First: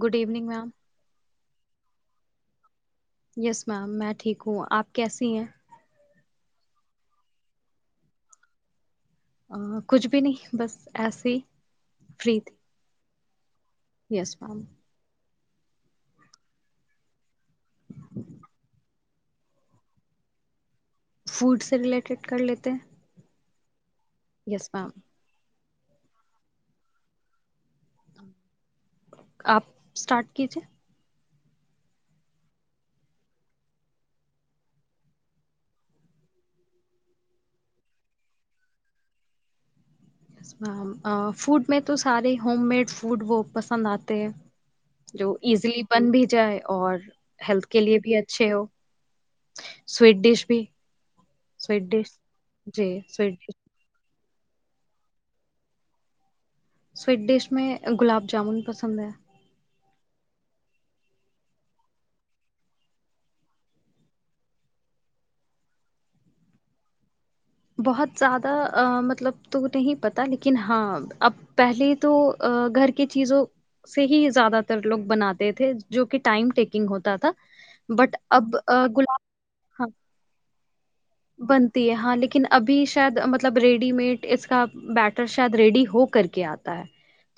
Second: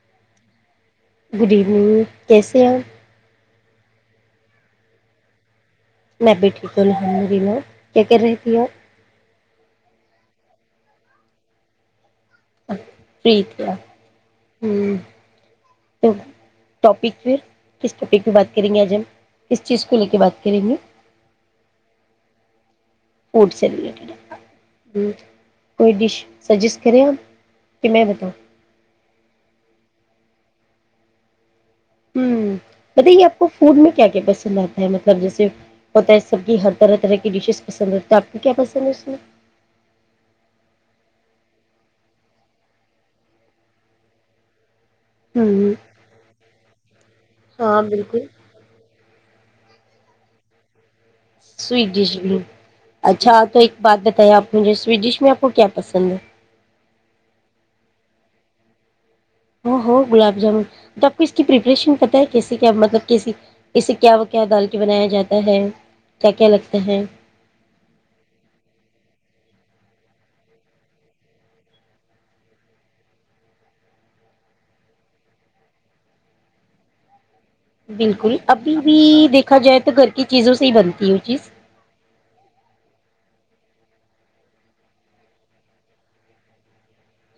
good evening ma'am good evening کیسے آپ yes ma'am میں ٹھیک ہوں آپ کیسی ہیں میں بھی ٹھیک ہوں ن مری میں کیا کر رہی ت ہپ ا کچھ بھی نہیں بس ایسے ہی فریتی فریت یس میم تو ٹاپک پ کس ٹاپک پ بات کریں گے آج ہم کس چیز کو لے کے بات کریں گے فوڈ سے ریلیٹڈ کر لیتے فوٹس لی یس میم کوئی ڈش سجیسٹ کریں آپ کہ میں بتاؤں آپ اسٹارٹ کیجیے ہ بتائیے آپ کو فوڈ میں کیا کیا پسند آتا ہے مطلب جیسے ہوتا ہے سب کی ہر طرح طرح کی ڈشیز پسند ہوتے آپ کو کیا پسند ہے اس میں میم فوڈ میں تو سارے ہوم میڈ فوڈ وہ پسند آتے ہیں جو ہوں ایزیلی بن بھی جائے اور ہیلتھ ہاں کے لیے بھی بالکل اچھے ہو سویٹ ڈش بھی سوٹ ڈش بھی جی اچھا سویٹ ڈش تو ایک بات بت آپ مجھے سویٹ ڈش میں آپ کو کیا پسند ہے سویٹ ڈش میں گلاب جامن پسند ہے ہو گلاب جامن تو آپ کو اس کی پریپریشن پت ہے کیسے کیا مطلب کیسی کیسے کیا کیا ڈال کے بنایا جاتا ہے کیا کیا لگتا ہے بہت زیادہ مطلب تو نہیں پتا لیکن ہاں اب پہلے تو گھر کی چیزوں سے ہی زیادہ تر لوگ بناتے تھے جو کہ ٹائم ٹیکنگ ہوتا تھا بٹ بالکل اب ابھی آ, بھی گلاب دیکھا جائے ہاں تو گھر کی چیزوں سے ہی بنتی ہے وہ چیز بنتی ہے ہاں لیکن ابھی شاید مطلب ریڈی میڈ اس کا بیٹر شاید ریڈی ہو کر کے آتا ہے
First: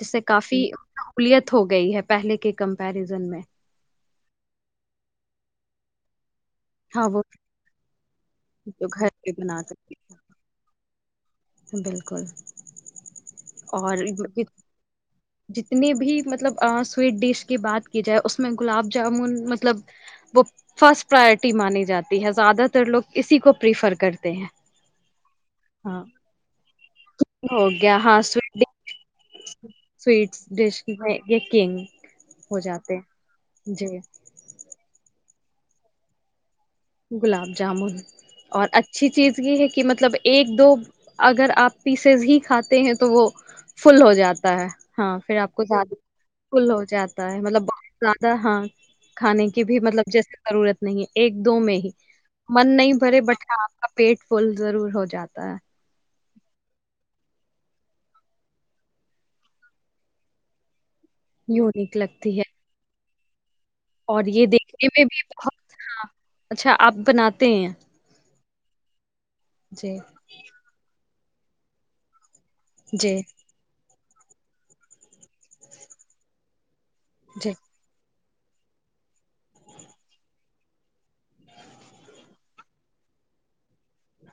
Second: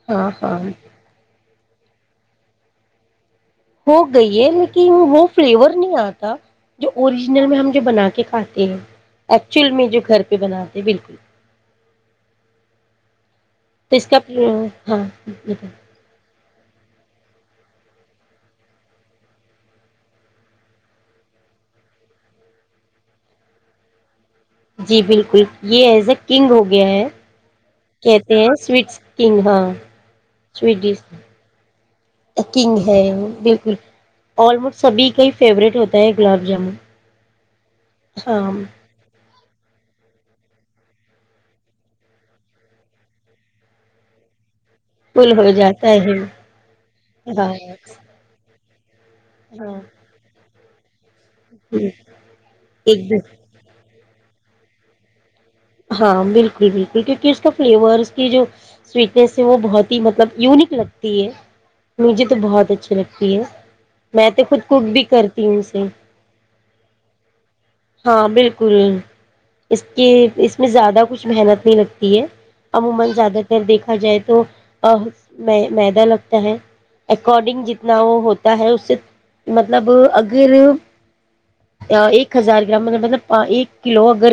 جس سے ہاں ہاں کافی سہولیت ہو گئی ہے پہلے کے کمپیرزن میں وہ گئی ہے لیکن وہ فلیور نہیں آتا جو ہاں وہ اوریجنل میں ہم جو بنا کے کھاتے ہیں جو گھر پہ بنا ایکچول میں سکتے جو گھر پہ بناتے ہیں بالکل بالکل تو اور اس کا ہاں جتنی بھی مطلب سویٹ ڈش کی بات کی جائے اس میں گلاب جامن مطلب وہ فرسٹ پراورٹی مانی جاتی ہے زیادہ تر لوگ اسی کو پریفر کرتے ہیں جی بالکل یہ ایز اے کنگ ہوگی گ ہے ہو گیا ہاں کہتے ہیں سویٹ سویٹس کنگ ڈش ہاں سویٹس ڈش سویڈش میں یہ کنگ ہو کنگ جاتے ہے ہیں بالکل جی آلموسٹ سبھی کا ہی فیوریٹ ہوتا ہے گلاب جامن گلاب جامن ہاں اور اچھی چیز یہ ہے کہ مطلب ایک دو اگر آپ پیسز ہی کھاتے ہیں تو وہ فل ہو جاتا ہے ہاں فل پھر ہو آپ کو جاتا زیادہ ہے فل ہو جاتا ہے ہاں مطلب بہت زیادہ ہاں کھانے کی بھی ہاں مطلب جیسے ضرورت نہیں ہے ایک میں ہی من نہیں ایک بھرے دم بٹا آپ کا پیٹ پل ضرور ہو جاتا ہے ہاں بالکل بالکل کیونکہ اس کا فلیور اس کی جو سویٹنیس ہے وہ بہت ہی مطلب یونک لگ یونیک مجھے تو لگتی ہے بہت اچھے لگتا [unintelligible] اور میں تو یہ خود کوک دیکھنے بھی میں کرتی ہوں بہت اسے ہاں اچھا آپ بناتے ہیں ہاں بالکل اس جی کے اس زیادہ کچھ محنت نہیں لگتی ہے عموما جی زیادہ تر دیکھا جائے تو مدہ لگتا ہے جی اکارڈنگ جتنا وہ ہوتا ہے اس سے مطلب اگر ایک ہزار گرام مطلب ایک کلو اگر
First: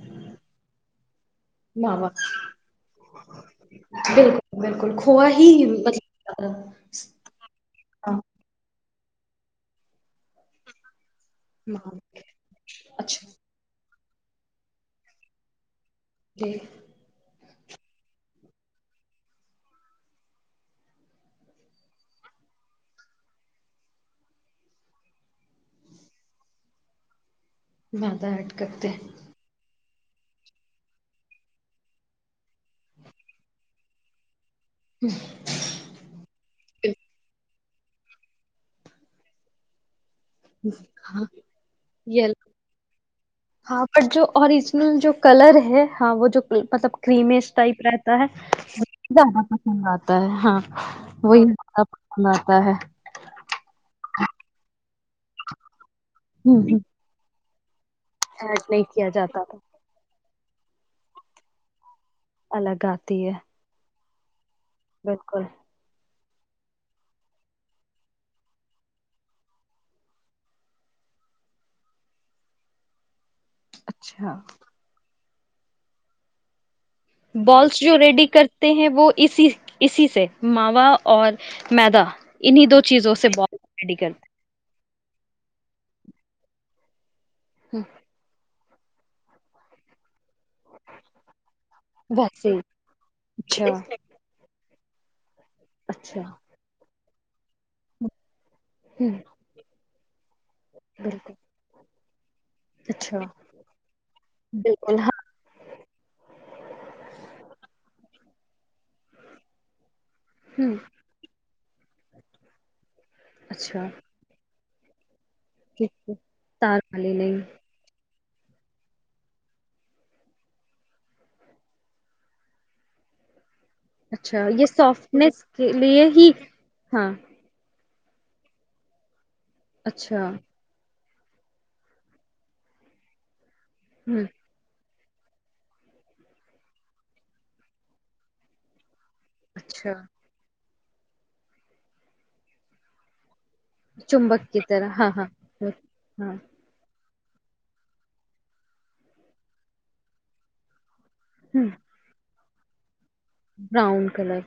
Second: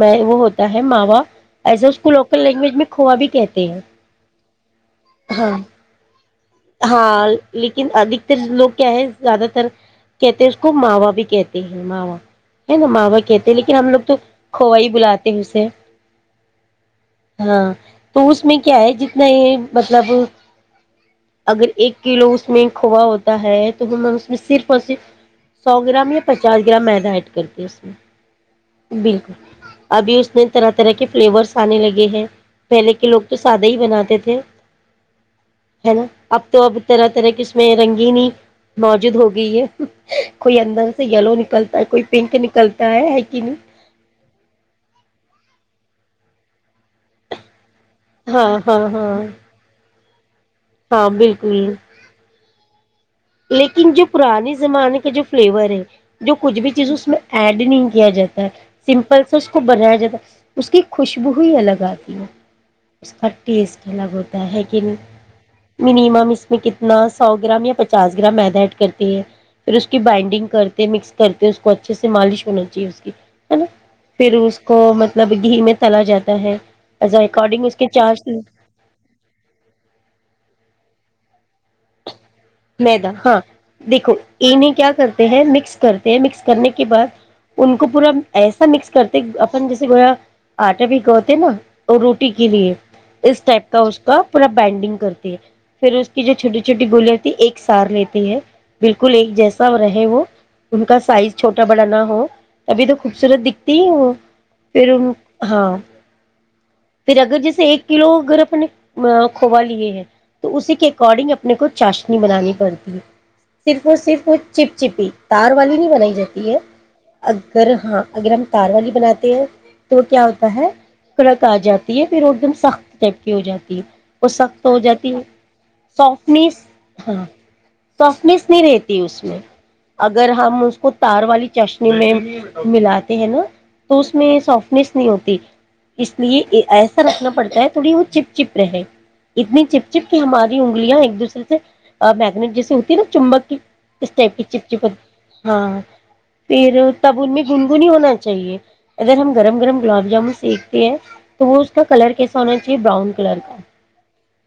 میں وہ ہو ہے ماوا ایسا واہ اس کو واہ لوکل لینگویج میں کوا بھی کہتے ہیں بالکل بالکل کھووا ہی ہاں مطلب ہاں لیکن ہاں ادکتر لوگ کیا ہے زیادہ تر کہتے ہیں اس کو ماں باپ بھی کہتے ہیں ماوا ہے نا ماوا اچھا کہتے ہیں لیکن ہم لوگ تو کھوائی بلااتا د سے جی ہاں تو اس میں کیا ہے جتنا یہ مطلب اگر ایک کلو اس میں کھووا ہوتا ہے تو ہم اس میں صرف اور صرف سو گرام یا پچاس گرام میدا ایڈ کر میدا ایڈ کرتے میں ہیں بالکل ابھی اس میں طرح طرح کے فلیورس آنے لگے ہیں پہلے کے لوگ تو سادہ ہی بناتے تھے ہے نا اب تو اب طرح طرح کے میں رنگینی موجود ہوگئی ہے کوئی اندر سے ہاں یلو نکلتا ہے کوئی یہ پنک نکلتا ہے ہے کہ نہیں ہاں پر جو اوریجنل جو کلر ہے ہاں وہ جو مطلب کریم ٹائپ رہتا ہے ہاں ہاں ہاں زیادہ پسند آتا تو ہاں وہیب پسند آتا ہے لیکن جو پرانے زمانے کا جو فلیور ہے جو کچھ ہوں بھی ہوں چیز اس میں اڈنی کیا جاتا ہے ایڈ نہیں کیا سمپل سے جاتا اس تھا کو بنایا جاتا ہے اس کی خوشبو ہی الگ آتی الگ اس آتی کا ہے ٹیسٹ لگ ہےیکن بالکل منیمم اس میں کتنا سو گرام یا پچ چاس گرام میدا ایڈ کرتی ہے پھر اس کی بائنڈنگ کرتے مکس کرتے اس کو اچھے سے مالش ہونا چاہیے اس کی ہے نا پھر اچھا اس کو م نب گھی میں تلا جاتا ہے ایز اکارڈنگ اس بالس کے جو ریڈی چارج کرتے ہیں وہ اسی اسی سے ماوا اور میدا انہیں دو میں د چیزوں سے ہاں بال ریڈی دیکھو کرتے یہ نہیں کیا کرتا ہیں مکس کرتے ہیں مکس کرنے کے بعد ان ہ کو پورا ایسا مکس کرتے اپن جسے گویا آٹا بکوتے نا اور روٹی کے ویسے ہی لیے اس اچھا ٹائپ کا اس کا پورا بینڈنگ کرتے پھر اس اچھا کی جو چھوٹی چھوٹی گولیا ایک سار لیتے ہیں ہ بالکل ایک جیسا رہے ہی وہ ان کا بالکل سائز چھوٹا بڑا نا ہاں ابھی تو اچھا خوبصورت دکھتی وہ پھر بالکل ہاں ہاں پھر اگر جیسے ایک کلو اگر اپ نے کھوا لیے ہیں تو اسی ہ کے اکارڈنگ اپ ن کو چاش کنی بنانی پڑتی ہے اچھا صرفو صرف چپ چپی تار والی نہیں ٹھیک بنائی جاتی ہے تار والی نہیں اگر ہاں اگر ہم تار والی بناتے ہیں تو کیا ہوتا ہے کڑک آ جاتی ہے پھر ایک دم سخت ٹائپ کی ہو جاتی وہ اچھا یہ سخت ہو جاتی ہے سافٹنیس کے لیے ہی سافٹنیس ہاں سفمس نہیں رہتی اس میں اگر اچھا ہم اس کو تار والی چشنی میں ملاتے ہیں نا تو اس ہ میں سافٹنیس نہیں ہوتی اس لیے ایسا رکھنا پڑتا ہے تھوڑی وہ چپ چپ رہے اتنی اچھا چپ چپ کی ہماری انگلیاں ایک دوسرے سے اور میگنیٹ جیسی ہوتی نا چمبک کی اس ائپ کی چ چپ ہاں پھر تب ان میں گنگنی ہونا چاہیے ادگر ہم گرم گرم گلاب جامن سیکتے ہیں تو وہ ہ اس کا کلر کیس سو کی باؤن براؤن کلر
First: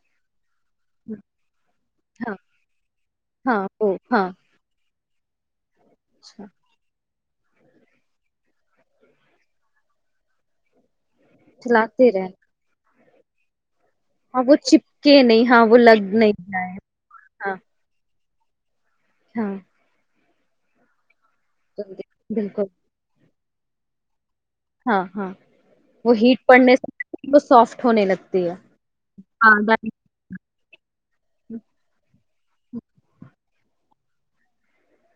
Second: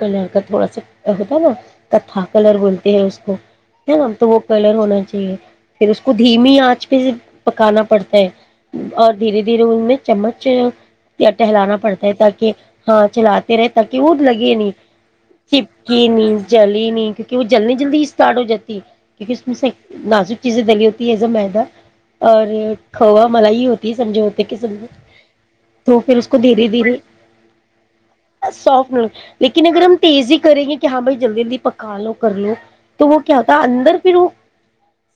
کلاکت بچ ا ہوتا نا ہ ہاں کلر بولتے ہیں اس کو ہاں ہے ن تو ہاں وہ کلر ہو ہونا چاہیے پھر اس کو اچھا دھیمی آنچ پہ پکانا پڑتا ہے اور دھیرے دھیرے ان میں چمچ ٹہلانا پڑتا چلاتے ہے رہنا تاکہ ہاں چلاتتے رہتے ت کہ وہ اور لگے نہیں چپکے نہیں ہاں وہ چپکی لگ نہیں جل جائے ہی نہیں کیونکہ وہ ہاں جلدنی جلد اس چاڑو جاتتی کیونکہ ہاں اس سے لازک چیزیں دلی ہوتی ہے میدا اور بالکل یہ کھوا مل ہی ہوتی سمجے ہوتی س ہاں ہاں تو وہ پھر اس کو ہیٹ دھیرے پڑنے دھیرے سے وہ سافٹ ہونے لگتی ہے سافٹ مل ہاں لیکن اگر دال ہم تیزی کریں گے تو کیا بھائی جلدیی پکا لو کر لو تو وہ کیا ت اندر پھرو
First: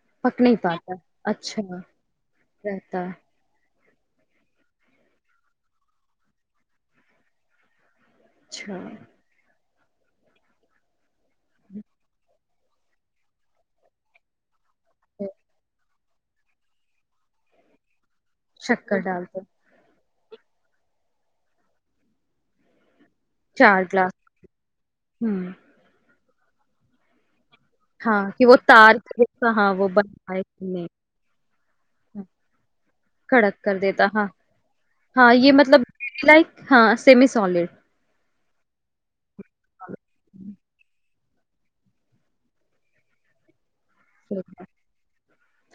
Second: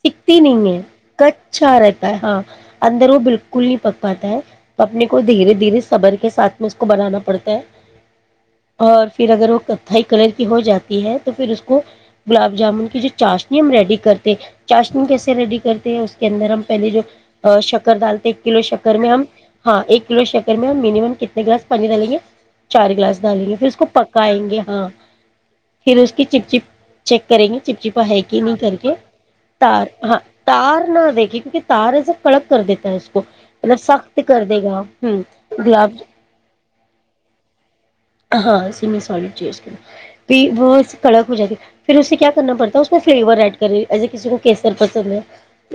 سکھتی پک نہیں ہے پاتا اچھا کچھا رہتا ہے ہاں رہتا ہے اندر وہ بالکل نہیں پکتا پاتا ہے تو اپنے کو دھیرے دھیر صبر کے ساتھ میں اس کو بنانا پڑتا ہے اچھا اور پھر اگر وہ کر تھتھائی کلر کی ہو جاتی تو پھر اس کو گلاب جامن کی جو چاشنی ہم ریڈی کرتے چاشنی پھر کیسے ریڈی کرتے ہیں اس کے اندر ہم پہلے جو شکر دال ایک کلو شکر میں ہم ہاں ایک لو شکر میں ہم مینمم کتنے گلاس پانی ڈالیں گے چار گلاس ڈالیں گے پھر اس چار کو گلاس پکائیں گے ہاں ہمم اس کی چپ چپ چیک کریں گے چپچپا ہاں ہےیکی کہ وہ نہیں کر کے تار کا تار وہ بن ہاں پائے کہ نہیں تار نہ د کے کیونکہ تار ایسا ہاں، کڑک کر دیتا ہے اس کو کڑک کر مطلب دیتا سخت ہاں کر دے گا ہ ہاں یہ مطلب گلاب لائک ہاں سیمی سالڈ ہاں سال وہ کڑک ہو جاتی پھر اسے کیا کرنا پڑتا ہے اس میں فلیور ایڈ کری ایسے کسی کو کیسر پسند ہے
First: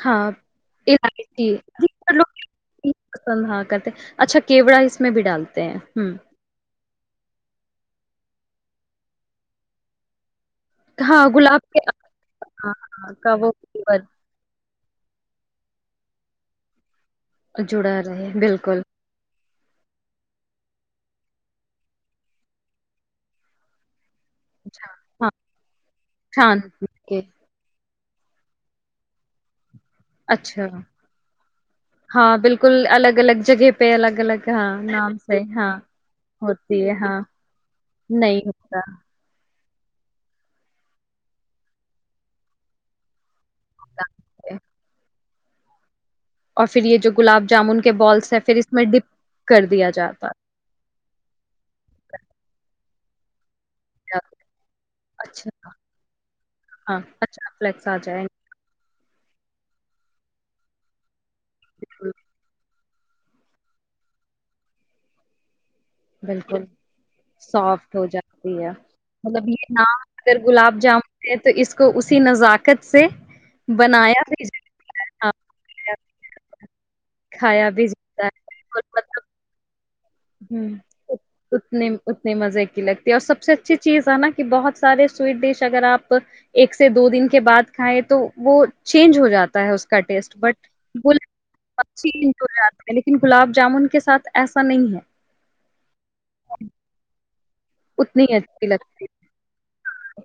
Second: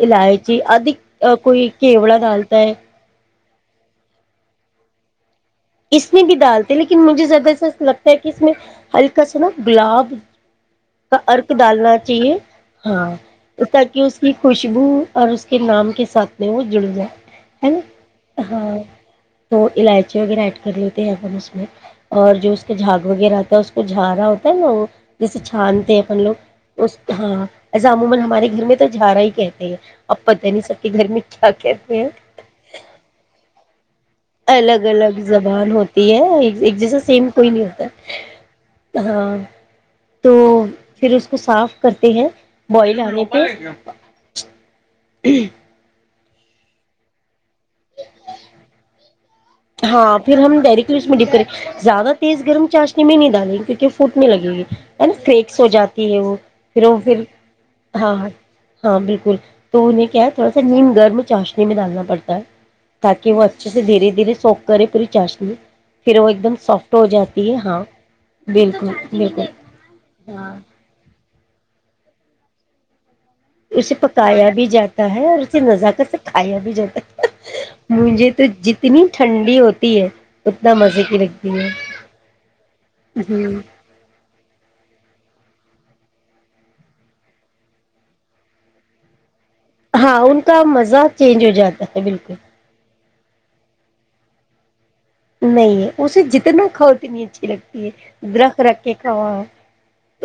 ہاں الائچی ادک الائچی کوئی زیادہ کیوڑا لوگ ڈالتا ہے الائچی پسند ہاں کرتے ہیں، اچھا کیوڑا اس میں بھی ڈالوں اس نے بھی ڈالتے لیکن لن مجھے زیادہ سا لگتا ہے کہ اس میں ہلکا سا نا گلاب کا ہاں ارک گلاب کے ڈالنا چاہیے ہاں کا وہ تاک فلیور اس کی خوشبو اور اس کے نام کے ساتھ میں وہ جڑ گیا جڑا رہے بالکل تو علاائچ وغیر کر لیتے ہیں اس میں اور جو اس کا جھاگ وغیرہ آتا ہے اس کو جھاڑ ہوتا ہے نا وہ ہاں جیسے چانتے ہیں اپن چھان لوگ اس کے ہاں عموما ہمارے گھر میں تو جا رہا ہی کہتے ہیں اب پتہ نہیں اچھا سب کے گھر میں کیا کہتے ہیں ہاں بالکل الگ الگ جگہ پہ الگ الگ ہاں الگ نام الگ سے زبان ہاں ہوتی ہے ایک ہوتی ہے جیسا ہاں سیم کوئی نہیں ہوتا ہاں تو پھر اس کو صاف کرتے ہیں بوائل آنےہ [unintelligible] [unintelligible] اور پھر یہ جو گلاب جامن کے بالس ہے پھر اس میں ڈپ کر دیا ہاں جاتا پھر ہم ڈائریکٹلی اس میں ڈف کرے زیادہ تیز گرم چا تمی نہیں ڈالی ہے، فوٹنے لگے گی ہے نا فیکس ہو اچھا جاتی ہے وہ پھر وہ ہاں پھر اچھا فلیکس آ ہاں جائیں ہاں ہاں بالکل تو انہیں کیا ہے تھوڑا سا نیم گرم چاشنی میں ڈالنا گے بالکل پڑتا ہے تاکہ وہ اچھے سے دھیرےھیرے سوکر کرری چاشمی بالکل سافٹ ہو جاتی ہے بالکل بالکل مطلب یہ ن اگر ہاں گلاب جامن تو اس کو اسی نزاکت سے اسے پکایا بھی جاتا ہے اور اسے نذاکت سے کھایا بھی جاتا ہے کھایا مھے تو جتنی ٹھنڈی ہوتی ہے ہ اتنا مزے کی لگتی اتنے ہے اتنے مزے کی لگتی ہے اور سب سے اچھی چیز ہے نا کہ بہت سارے سویٹ ڈش اگر آپ ایک سے دو دن کے بعد کھائیں تو وہ چینج ہو جاتا ہے اس کا ہاں ٹیسٹ ان کا بٹ مزہ تو چینج ہو جاتا ہے بالکل ج ہے لیکن گلاب جامن کے ساتھ ایسا نہیں ہے نہیں اسے جتنا خت نہیں اچھی لگتی اتنی ہے درخت اچھی رکھ کے لگتی کھوا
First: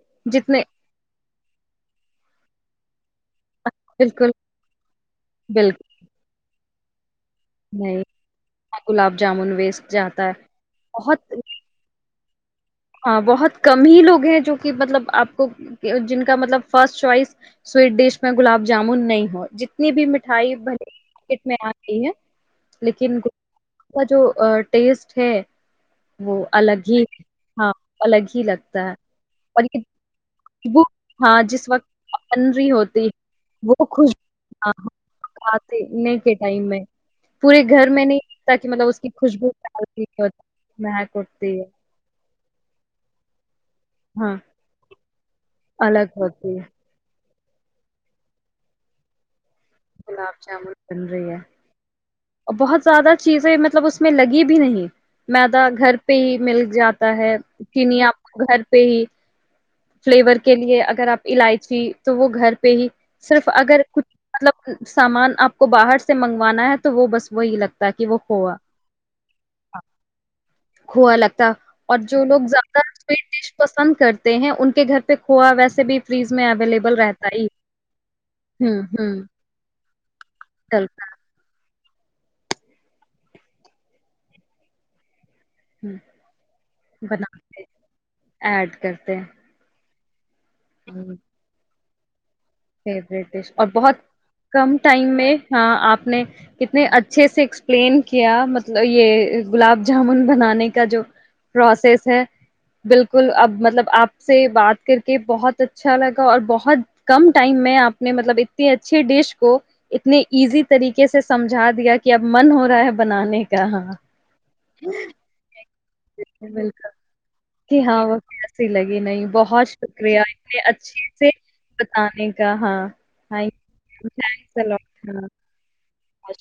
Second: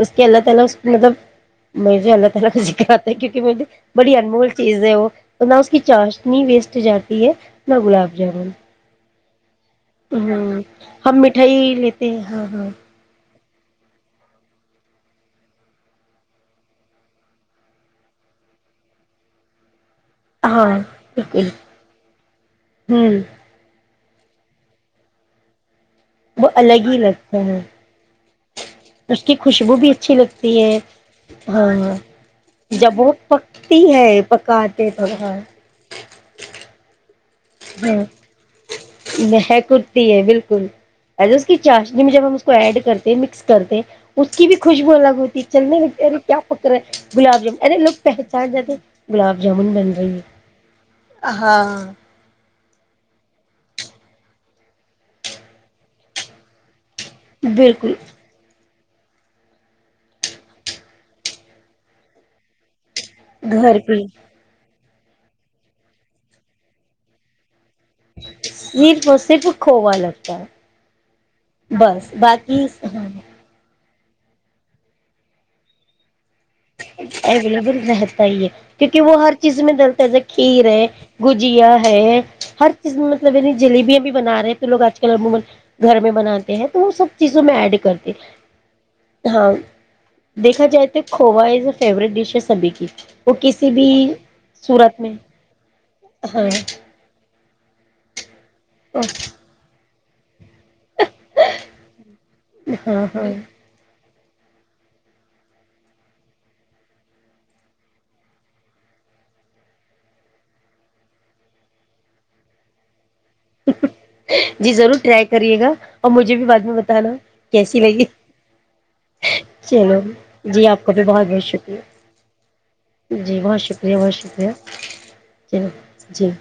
اس کے ہے اللہ تعالی جتنے اس مطلب [unintelligible] کیونکہ م بڑی بالکل امول چیز ہے وہ نہ اس کی بالکل چاش نہیں ویسٹ تجار ے میں نہیں گلاب جامن گلاب جامن ویس ہاں ہم مٹھائی لیتے ہیں ہاں ہاں ہاں بہت کم ہی لوگ ہیں جو کہ مطلب آپ کو جن کا مطلب فسٹ چوائس سویٹ ڈش میں گلاب جامن نہیں ہو جنا اتنی بھی مٹھائی ہاں ہاں بلے مارکیٹ بالکل میں آ رہئی ہے لیکن ہوں اس کا جو ٹیسٹ ہے وہ الگ ہی ہاں الگ لگتا ہے اس کی اور خوشبو یہ بھی اچھی لگتی ہے خوشبو جس وقت ہاں بن رہی جب ہوتی وہ ہے پکتی وہ ہے خوشبو ہاں پکاتے توب ہاں کھانے کے ٹائم میں پورے گھر ہاں میں نہیں ہوتا کہ مطلب اس کی خوشبوٹتی مہکتی ہے بالکل ایسے اس کی ہے چاشنی میں جب ہم اس ایڈ کرتے ہیں مکس کرتے اس ہاں کی بھی خوشبو الگ ہوتی ہے چلنے میںچے الگ کیا ہوتی فکر ہے گلاب ج ا لوگ پہچان جاتے ہیں گلاب جامن بن رہی ہے گلاب جامن بن رہی ہے ہاں بہت زیادہ چیزیں مطلب اس میں لگی بھی نہیں میدا گھر پہ ہی مل جات تا ہےن بالکل آپ گھر پہ ہی فلیور کے لیے اگر آپ الائچی تو وہ گھر پہ ہی صرف گھر اگر پہ کچھ سامان آپ کو باہر سے منگوانا ہے تو وہ بس وہی لگتا ہے کہ وہ کھووا صرف اور صرف کھووا لگتا کھووا لگتا ہے اور بس جو لوگ باقی زیادہ سویٹ ڈش کرتے ہیں ان کے گھر پہ کھو ویسے بھی فریج میں اویلیبل رہتا ہی اویلیبل رہتا ہی ہے ہوں کیونکہ ہوں وہ ہر جس میں ڈلتا جسے کھیر ہے چلتا گجی ہے ہر چیز مطلبعنی جلیبیاں بھی بنا رہے ہیں تو لوگ آج کل عموما گھر میں بناتے ہیں تو وہ سب چیزوں میں بناتے ایڈ کرتے ایڈ کرتے ہیں ہاں دیکا جائے تو کھوائی فوریٹ ڈشس فیورٹ ڈش اور بہت کم ٹائم میں ہ آپ نے ہاں کتنے اچھے سے پلین کیا یہ گلاب جامن بنانے کا جو پروسیس ہے ہاں بالکل ہاں اب مطلب آپ سے بات کر کے بہت اچھا لگا اور بہت کم ٹائم میں آپ نے مطلب اتنی اچھی ڈش کو اتنے ایزی طریقے سے سمجھا دیا کہ اب من ہو رہا ہے بنانے کا ہاں جی ضرور ٹرائی کریے گا اور مجھے بھی بالکل بعد میں بالکل، بتانا کہ کیسی ہاں لگی وہ کیسی لگی نہیں بہت چلو شکریہ اتنے جی آپ کا بھی اچھے بہت سے بہت شکریہ بتانے کا ہاں جی تھینک بہت شکریہ یو، بہت شکریہ تھینکس ا لاٹ ہاں چلو [inaudible]